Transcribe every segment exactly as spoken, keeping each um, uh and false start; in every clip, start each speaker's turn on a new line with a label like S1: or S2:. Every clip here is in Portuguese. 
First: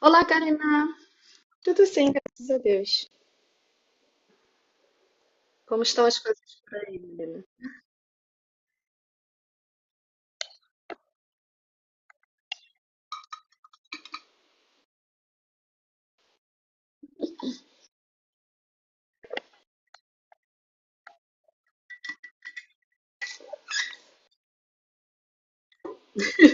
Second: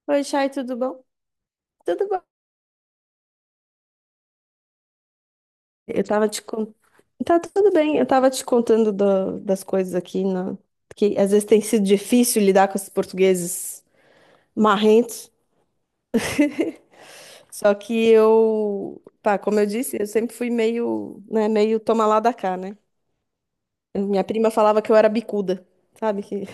S1: Olá,
S2: Oi, Chay, tudo
S1: Karina.
S2: bom?
S1: Tudo
S2: Tudo
S1: sim,
S2: bom.
S1: graças a Deus. Como estão
S2: Eu
S1: as
S2: tava te
S1: coisas por
S2: contando.
S1: aí,
S2: Tá
S1: menina?
S2: tudo bem, eu tava te contando do- das coisas aqui, na... que às vezes tem sido difícil lidar com esses portugueses marrentos. Só que eu, pá, como eu disse, eu sempre fui meio, né, meio toma lá da cá, né? Minha prima falava que eu era bicuda, sabe? Que...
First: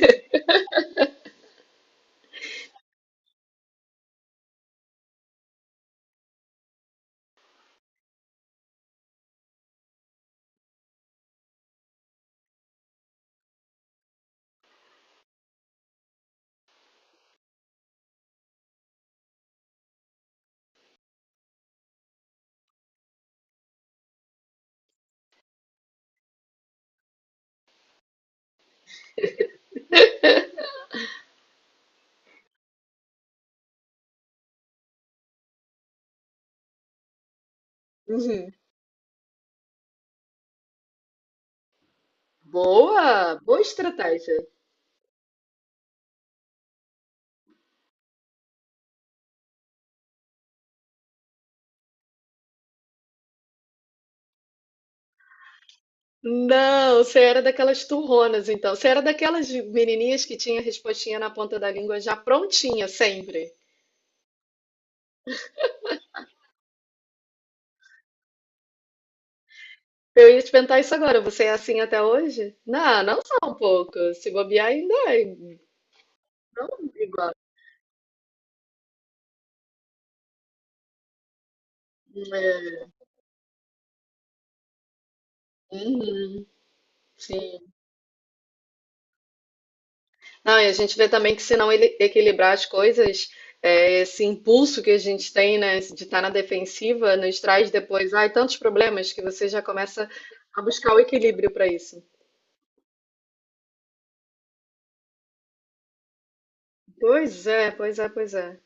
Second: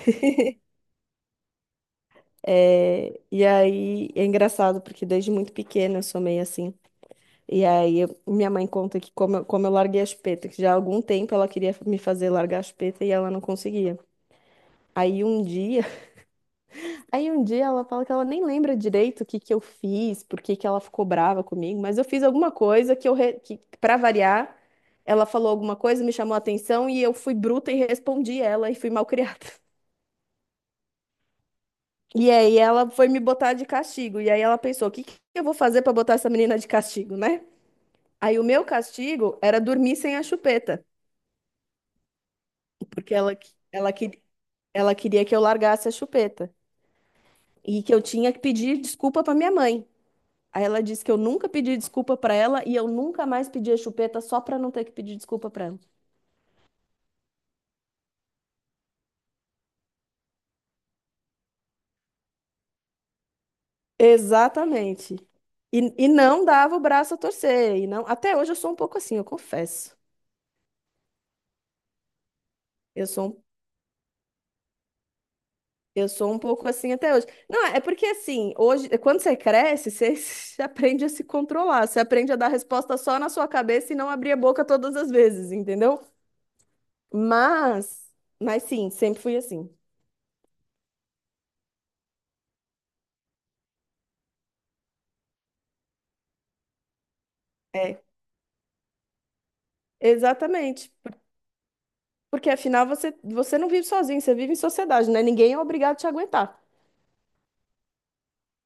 S2: É... E aí é engraçado, porque desde muito pequena eu sou meio assim. E aí, eu- minha mãe conta que como, eu- como eu larguei a chupeta, que já há algum tempo ela queria me fazer largar a chupeta e ela não conseguia. Aí um dia, aí um dia ela fala que ela nem lembra direito o que que eu fiz, por que que ela ficou brava comigo, mas eu fiz alguma coisa que eu re- que para variar, ela falou alguma coisa, me chamou a atenção e eu fui bruta e respondi ela e fui malcriada. E aí ela foi me botar de castigo. E aí ela pensou, o que que eu vou fazer pra botar essa menina de castigo, né? Aí o
S1: Uhum.
S2: meu castigo era dormir sem a chupeta. porque ela,
S1: Boa,
S2: que-
S1: boa
S2: ela, que-
S1: estratégia.
S2: ela queria que eu largasse a chupeta e que eu tinha que pedir desculpa para minha mãe. Aí ela disse que eu nunca pedi desculpa para ela e eu nunca mais pedi a chupeta só para não ter que pedir desculpa para ela.
S1: Não, você era daquelas turronas, então. Você era daquelas menininhas que tinha a respostinha na ponta da língua já prontinha, sempre.
S2: Exatamente. E, e não dava o braço a torcer, e não, até hoje eu sou um pouco assim, eu confesso.
S1: Eu ia te perguntar isso agora. Você é assim até hoje? Não,
S2: Eu
S1: não
S2: sou, um-
S1: só um pouco. Se bobear ainda é.
S2: eu sou um pouco
S1: Não,
S2: assim até hoje.
S1: igual.
S2: Não, é porque assim, hoje, quando você cresce, você aprende a se controlar, você aprende a dar
S1: É.
S2: resposta só na sua cabeça e não abrir a boca todas as vezes, entendeu?
S1: Uhum. Sim.
S2: Mas, mas sim, sempre fui assim.
S1: Não, e a gente vê também que se não ele- equilibrar as coisas, é, esse impulso que a gente tem, né, de estar na defensiva, nos traz
S2: É,
S1: depois, ai, tantos problemas que você já começa a
S2: exatamente.
S1: buscar o equilíbrio para isso.
S2: Porque afinal você, você não vive sozinho, você vive em sociedade, né? Ninguém é obrigado a te aguentar.
S1: Pois é, pois é, pois é.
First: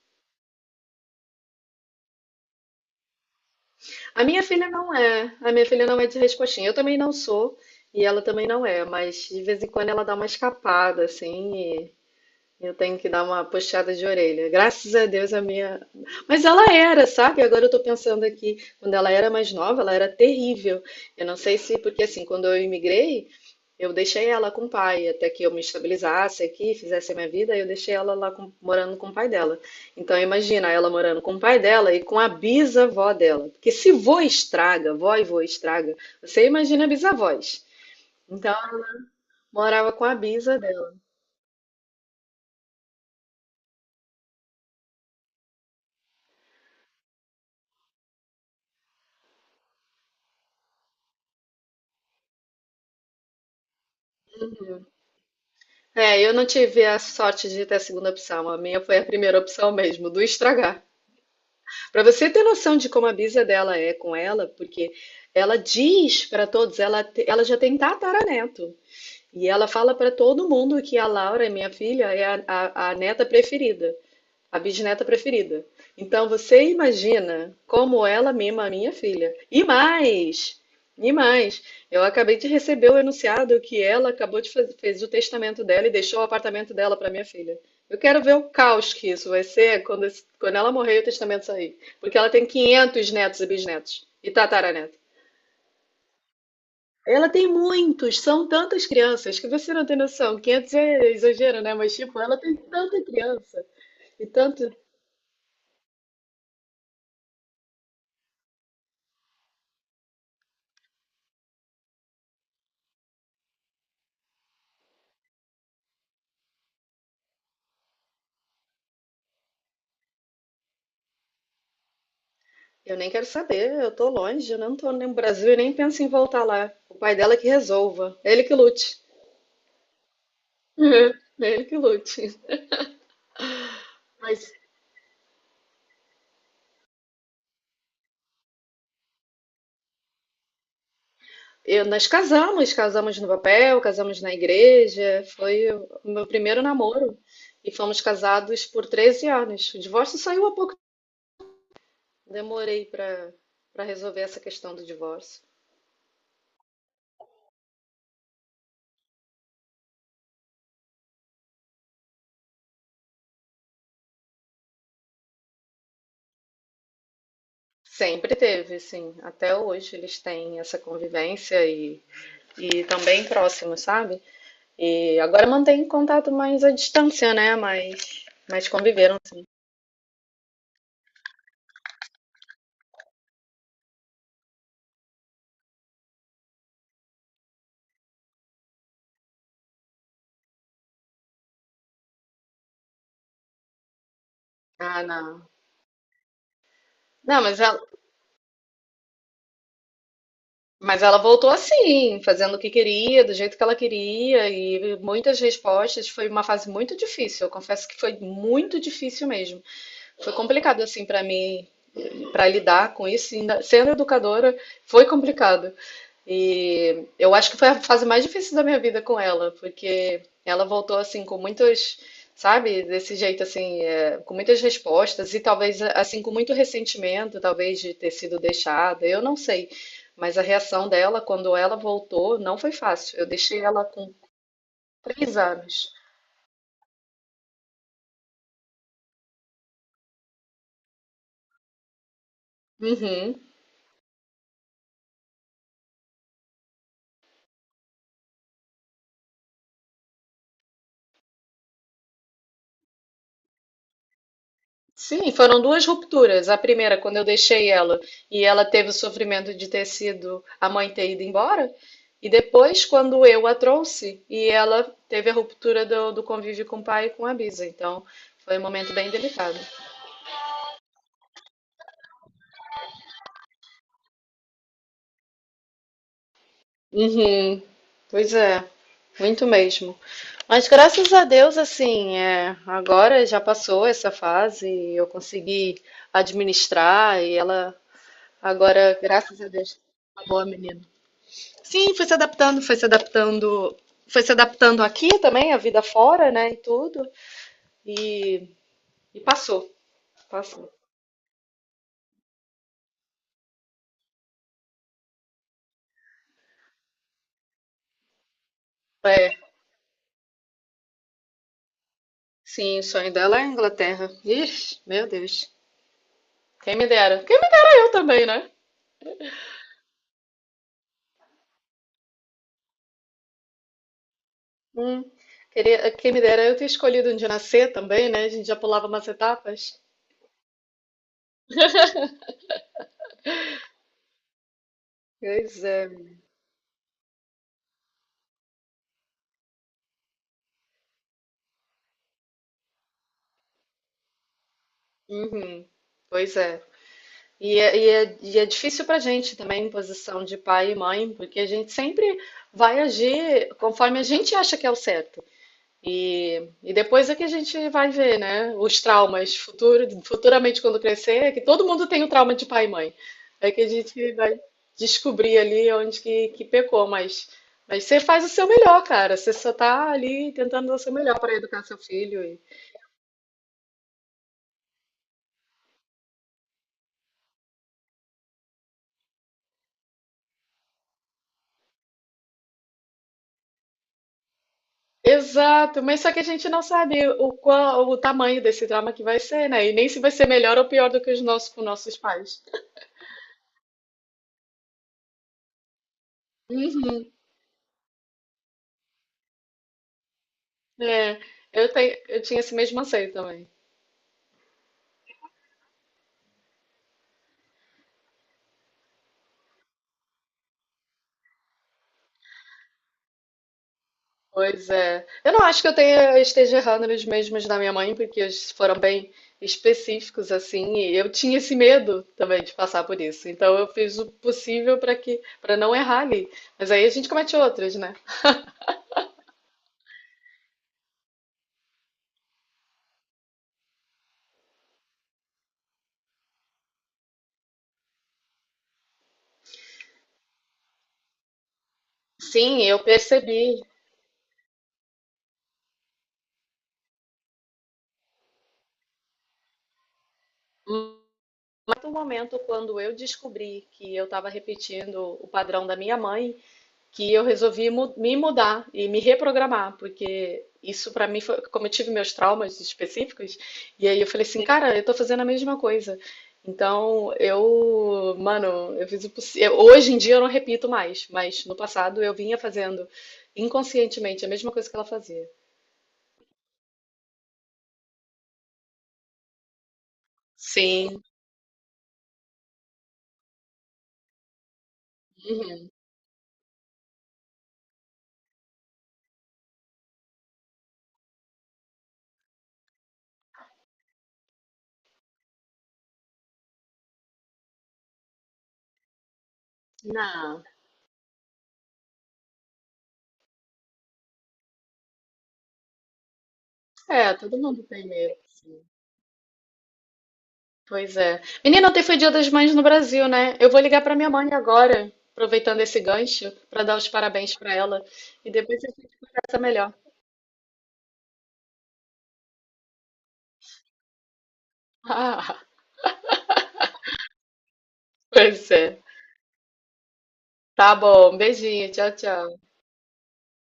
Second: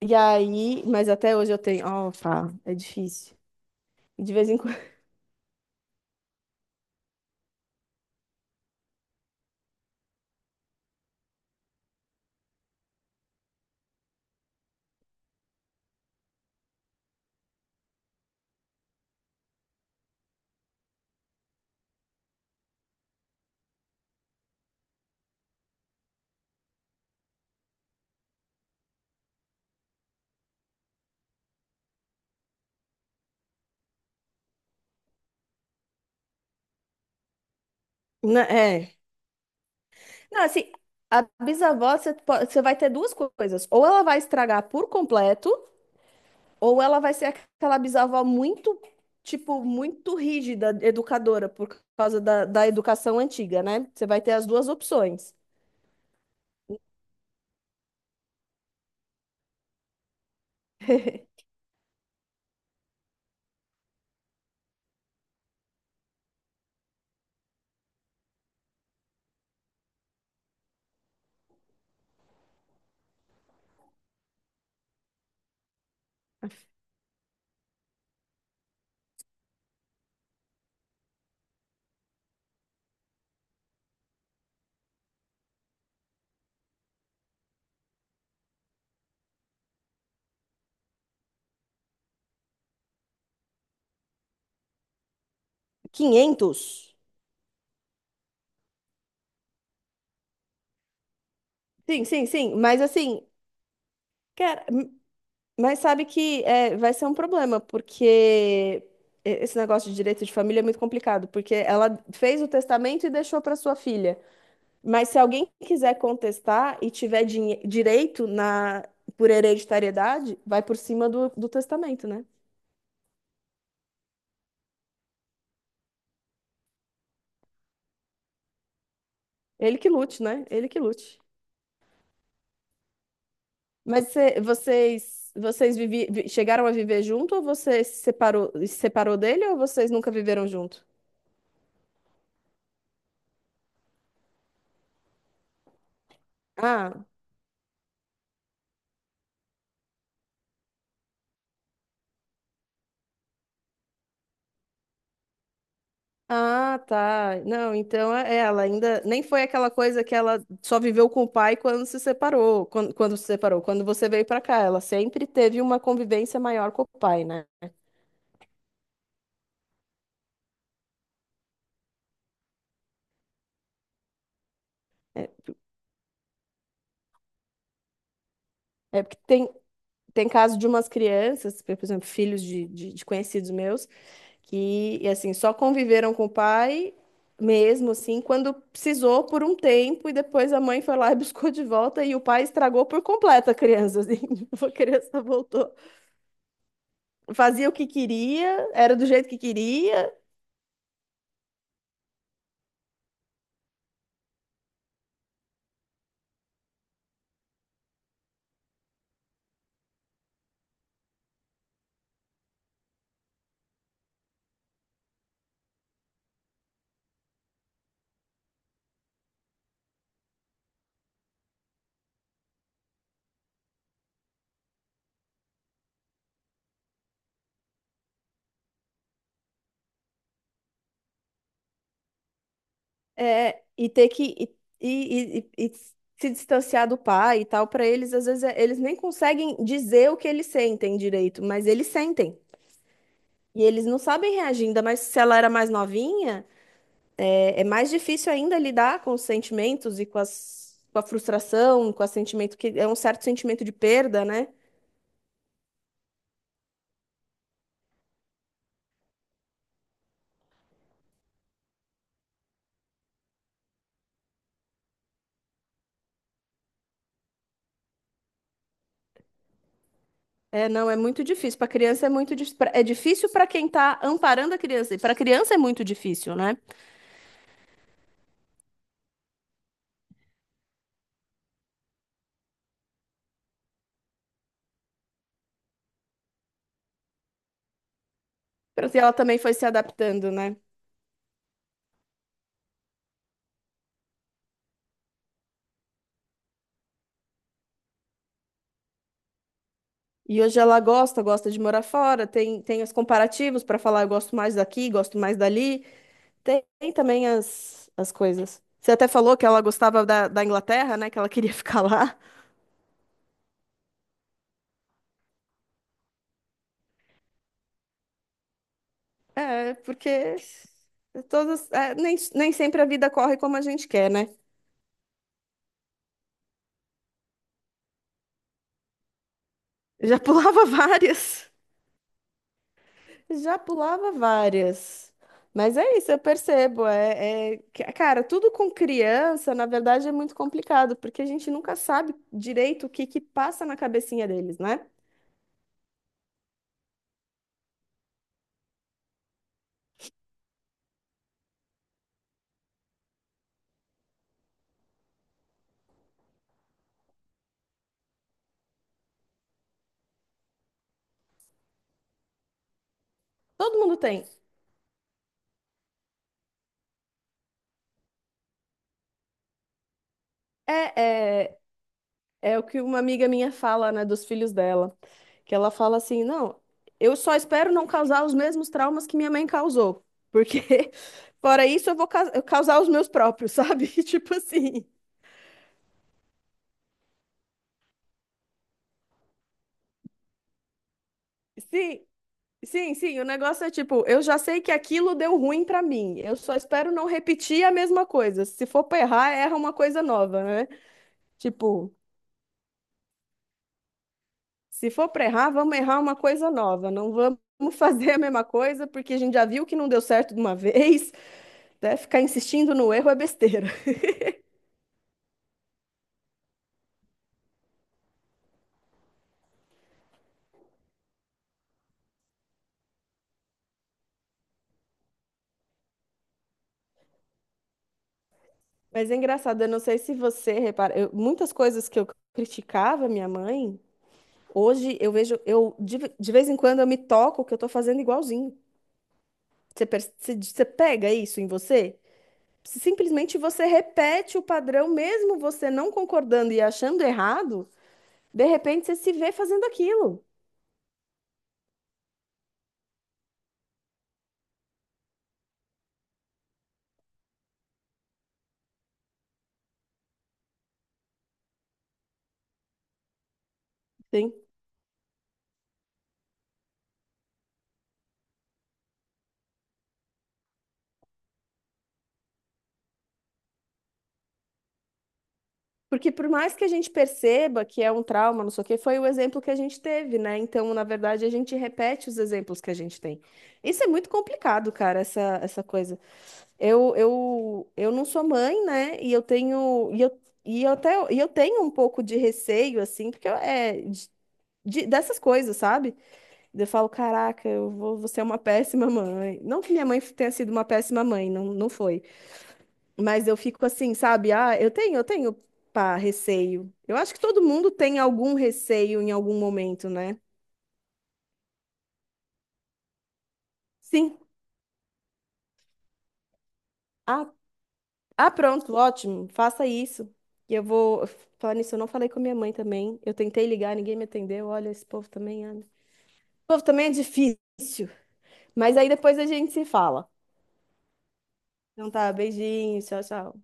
S2: E aí, mas até hoje eu tenho. Ó, pá, é difícil.
S1: A
S2: De
S1: minha
S2: vez em
S1: filha
S2: quando.
S1: não é, a minha filha não é de respostinha. Eu também não sou e ela também não é, mas de vez em quando ela dá uma escapada, assim. Eu tenho que dar uma puxada de orelha. Graças a Deus a minha. Mas ela era, sabe? Agora eu tô pensando aqui, quando ela era mais nova, ela era terrível. Eu não sei se, porque assim, quando eu imigrei, eu deixei ela com o pai, até que eu me estabilizasse aqui, fizesse a minha vida, eu deixei ela lá com- morando com o pai dela. Então imagina ela morando com o pai dela e com a bisavó dela. Porque se vô estraga, vó e vô estraga, você imagina bisavós.
S2: Não,
S1: Então,
S2: é.
S1: morava com a
S2: Não,
S1: bisa
S2: assim,
S1: dela.
S2: a bisavó, você, po- você vai ter duas coisas. Ou ela vai estragar por completo, ou ela vai ser aquela bisavó muito, tipo, muito rígida, educadora, por causa da, da educação antiga, né? Você vai ter as duas opções.
S1: É, eu não tive a sorte de ter a segunda opção. A minha foi a primeira opção mesmo, do estragar. Para você ter noção de como a bisa dela é com ela, porque ela diz para todos, ela, te- ela já tem tataraneto. E ela fala para todo mundo que a Laura, minha filha, é a, a, a neta preferida, a bisneta preferida. Então você imagina como ela mima a minha filha. E mais, e mais, eu acabei de receber o enunciado que ela acabou de fazer, fez o testamento dela e deixou o apartamento dela para minha filha. Eu quero ver o caos que isso vai ser quando, esse- quando ela morrer e o testamento sair. Porque ela tem quinhentos netos e bisnetos e tataraneto.
S2: Quinhentos.
S1: Ela tem muitos, são tantas crianças que você não tem noção. quinhentos é exagero, né? Mas,
S2: Sim,
S1: tipo,
S2: sim,
S1: ela tem
S2: sim. Mas
S1: tanta
S2: assim,
S1: criança e tanto.
S2: cara, m- mas sabe que é, vai ser um problema, porque esse negócio de direito de família é muito complicado, porque ela fez o testamento e deixou para sua filha. Mas se alguém quiser contestar e tiver dinhe- direito na por hereditariedade, vai por cima do, do testamento, né?
S1: Eu nem quero saber, eu tô longe, eu não tô no Brasil e nem penso em voltar lá. O pai dela que resolva, ele que lute.
S2: Ele que lute, né? Ele que lute.
S1: Ele que lute.
S2: Mas cê-
S1: Mas
S2: vocês vocês vivi- vi- chegaram a viver junto ou você se separou, se separou dele ou vocês nunca viveram junto?
S1: eu, nós casamos, casamos no papel, casamos na igreja, foi o meu primeiro
S2: Ah.
S1: namoro e fomos casados por treze anos. O divórcio saiu há pouco. Demorei para para resolver essa questão do divórcio.
S2: Ah, tá. Não, então é- é, ela ainda nem foi aquela coisa que ela só viveu com o pai quando se separou, quando, quando se separou, quando você veio pra cá, ela sempre teve uma convivência maior com o pai, né?
S1: Sempre teve, sim. Até hoje eles têm essa convivência e, e tão bem próximos, sabe? E
S2: É,
S1: agora mantém contato mais à distância, né? Mas, mas
S2: é
S1: conviveram,
S2: porque
S1: sim.
S2: tem tem caso de umas crianças, por exemplo, filhos de, de, de conhecidos meus, que e assim só conviveram com o pai mesmo assim quando precisou por um tempo e depois a mãe foi lá e buscou de volta e o pai estragou por completo a criança, assim, a
S1: Ah,
S2: criança
S1: não.
S2: voltou
S1: Não, mas
S2: fazia o
S1: ela,
S2: que queria, era do jeito que queria,
S1: mas ela voltou assim, fazendo o que queria, do jeito que ela queria, e muitas respostas. Foi uma fase muito difícil. Eu confesso que foi muito difícil mesmo. Foi complicado assim para mim, para lidar com isso. Ainda sendo educadora, foi complicado. E eu acho que foi a fase mais difícil da minha vida com ela, porque ela voltou assim com muitos, sabe, desse jeito assim, é, com muitas respostas e talvez assim com muito ressentimento, talvez de ter sido deixada, eu não sei. Mas a reação dela quando ela voltou não foi fácil. Eu deixei
S2: é,
S1: ela
S2: e ter
S1: com
S2: que e,
S1: três
S2: e- e- e
S1: anos.
S2: se distanciar do pai e tal, para eles, às vezes, é- eles nem conseguem dizer o que eles sentem direito, mas eles sentem.
S1: Uhum.
S2: E eles não sabem reagir, ainda mais se ela era mais novinha, é, é mais difícil ainda lidar com os sentimentos e com as, com a frustração, com o sentimento que é um certo sentimento de perda, né?
S1: Sim, foram duas rupturas. A primeira, quando eu deixei ela e ela teve o sofrimento de ter sido a mãe ter ido embora. E depois, quando eu a trouxe e ela teve a ruptura do, do convívio com o pai e com a Bisa. Então, foi um momento bem delicado.
S2: É, não, é muito difícil. Para criança é muito dif- pra- é difícil para quem tá amparando a criança. E para criança é muito difícil, né?
S1: Uhum. Pois é, muito mesmo. Mas graças a Deus, assim, é, agora já passou essa fase, eu consegui administrar e ela
S2: Pra-
S1: agora,
S2: E ela também
S1: graças a
S2: foi se
S1: Deus, é uma
S2: adaptando,
S1: boa
S2: né?
S1: menina. Sim, foi se adaptando, foi se adaptando, foi se adaptando aqui também, a vida fora, né, e tudo. E, e passou,
S2: E hoje
S1: passou.
S2: ela gosta, gosta de morar fora, tem, tem os comparativos para falar, eu gosto mais daqui, gosto mais dali. Tem, tem também as, as coisas. Você até
S1: É,
S2: falou que ela gostava da, da Inglaterra, né? Que ela queria ficar lá.
S1: sim, o sonho dela é a Inglaterra. Ixi, meu Deus. Quem me dera. Quem me dera eu também, né?
S2: É, porque todas, é, nem, nem sempre a vida corre como a gente quer, né?
S1: Hum, queria, quem me dera eu ter escolhido onde nascer também, né? A gente já pulava umas etapas.
S2: Já pulava várias. Já pulava várias.
S1: Pois
S2: Mas
S1: é.
S2: é isso, eu percebo. É, é que- cara, tudo com criança, na verdade, é muito complicado, porque a gente nunca sabe direito o que que passa na cabecinha deles, né?
S1: Uhum. Pois é. E é, e é, e é difícil pra gente também, em posição de pai e mãe, porque a gente sempre vai agir conforme a gente acha que é o certo. E, e depois é que a gente vai ver, né? Os traumas futuro, futuramente quando crescer, é que todo mundo tem o trauma de pai e mãe. É que a
S2: Todo mundo
S1: gente
S2: tem.
S1: vai descobrir ali onde que, que pecou, mas, mas você faz o seu melhor, cara. Você só tá ali tentando dar o seu
S2: É,
S1: melhor para
S2: é,
S1: educar seu filho. E-
S2: é o que uma amiga minha fala, né, dos filhos dela, que ela fala assim, não, eu só espero não causar os mesmos traumas que minha mãe causou, porque fora isso eu vou ca- eu causar os meus próprios, sabe? Tipo assim.
S1: Exato, mas só que a gente não sabe o qual, o tamanho desse trauma que vai ser, né? E nem se vai ser melhor ou pior do que os nossos com nossos
S2: Sim,
S1: pais.
S2: sim, sim, o negócio é tipo, eu já sei que aquilo deu ruim pra mim. Eu só espero
S1: Uhum,
S2: não repetir a mesma coisa. Se for pra errar, erra uma coisa nova, né?
S1: é, eu,
S2: Tipo,
S1: tenho, eu tinha esse mesmo anseio também.
S2: se for pra errar, vamos errar uma coisa nova. Não vamos fazer a mesma coisa, porque a gente já viu que não deu certo de uma vez, né? Ficar insistindo no erro é besteira.
S1: Pois é. Eu não acho que eu tenha, eu esteja errando nos mesmos da minha mãe, porque eles foram bem específicos, assim, e eu tinha esse medo também de passar por isso. Então eu fiz o possível para que, para não errar ali. Mas aí a gente comete outros, né?
S2: Mas é engraçado, eu não sei se você repara, eu- muitas coisas que eu criticava minha mãe, hoje eu vejo, eu de, de vez em quando eu me toco que eu tô fazendo igualzinho. Você, perce- você você pega isso em você?
S1: Sim, eu
S2: Simplesmente
S1: percebi.
S2: você repete o padrão, mesmo você não concordando e achando errado, de repente você se vê fazendo aquilo.
S1: Mas no momento, quando eu descobri que eu estava repetindo o padrão da minha mãe, que eu resolvi mu- me mudar e me reprogramar, porque isso para mim foi como eu tive meus traumas específicos, e aí eu falei
S2: Sim.
S1: assim, cara, eu tô fazendo a mesma coisa. Então, eu, mano, eu fiz o possível. Hoje em dia eu não repito mais, mas no passado eu vinha fazendo inconscientemente a mesma coisa que ela fazia.
S2: Porque por mais que a gente perceba que é um trauma, não sei o quê, foi o exemplo que a gente teve, né? Então, na
S1: Sim,
S2: verdade, a gente repete os exemplos que a gente tem. Isso é muito complicado, cara, essa, essa coisa. Eu, eu, eu não sou mãe, né? E eu tenho e eu, e eu até e eu tenho um pouco de receio assim, porque eu- é de- de- dessas coisas, sabe? Eu falo, caraca, eu vou, vou ser uma péssima mãe. Não que minha mãe tenha
S1: não.
S2: sido uma péssima mãe, não, não foi. Mas eu fico assim, sabe? Ah, eu tenho, eu tenho, pá, receio. Eu acho
S1: É,
S2: que
S1: todo
S2: todo
S1: mundo
S2: mundo
S1: tem
S2: tem
S1: medo.
S2: algum receio em algum momento, né?
S1: Pois é. Menina, ontem foi Dia das Mães no Brasil, né? Eu vou ligar pra minha
S2: Sim.
S1: mãe agora, aproveitando esse gancho, pra dar os
S2: Ah,
S1: parabéns pra ela. E
S2: ah,
S1: depois
S2: pronto, ótimo.
S1: essa é
S2: Faça
S1: melhor.
S2: isso. E eu vou falar nisso. Eu não falei com a minha mãe também. Eu tentei ligar, ninguém me atendeu. Olha, esse povo
S1: Ah,
S2: também é. Esse povo também é difícil.
S1: pois
S2: Mas
S1: é.
S2: aí depois a gente se fala.
S1: Tá bom. Beijinho.
S2: Então
S1: Tchau,
S2: tá,
S1: tchau.
S2: beijinho, tchau, tchau.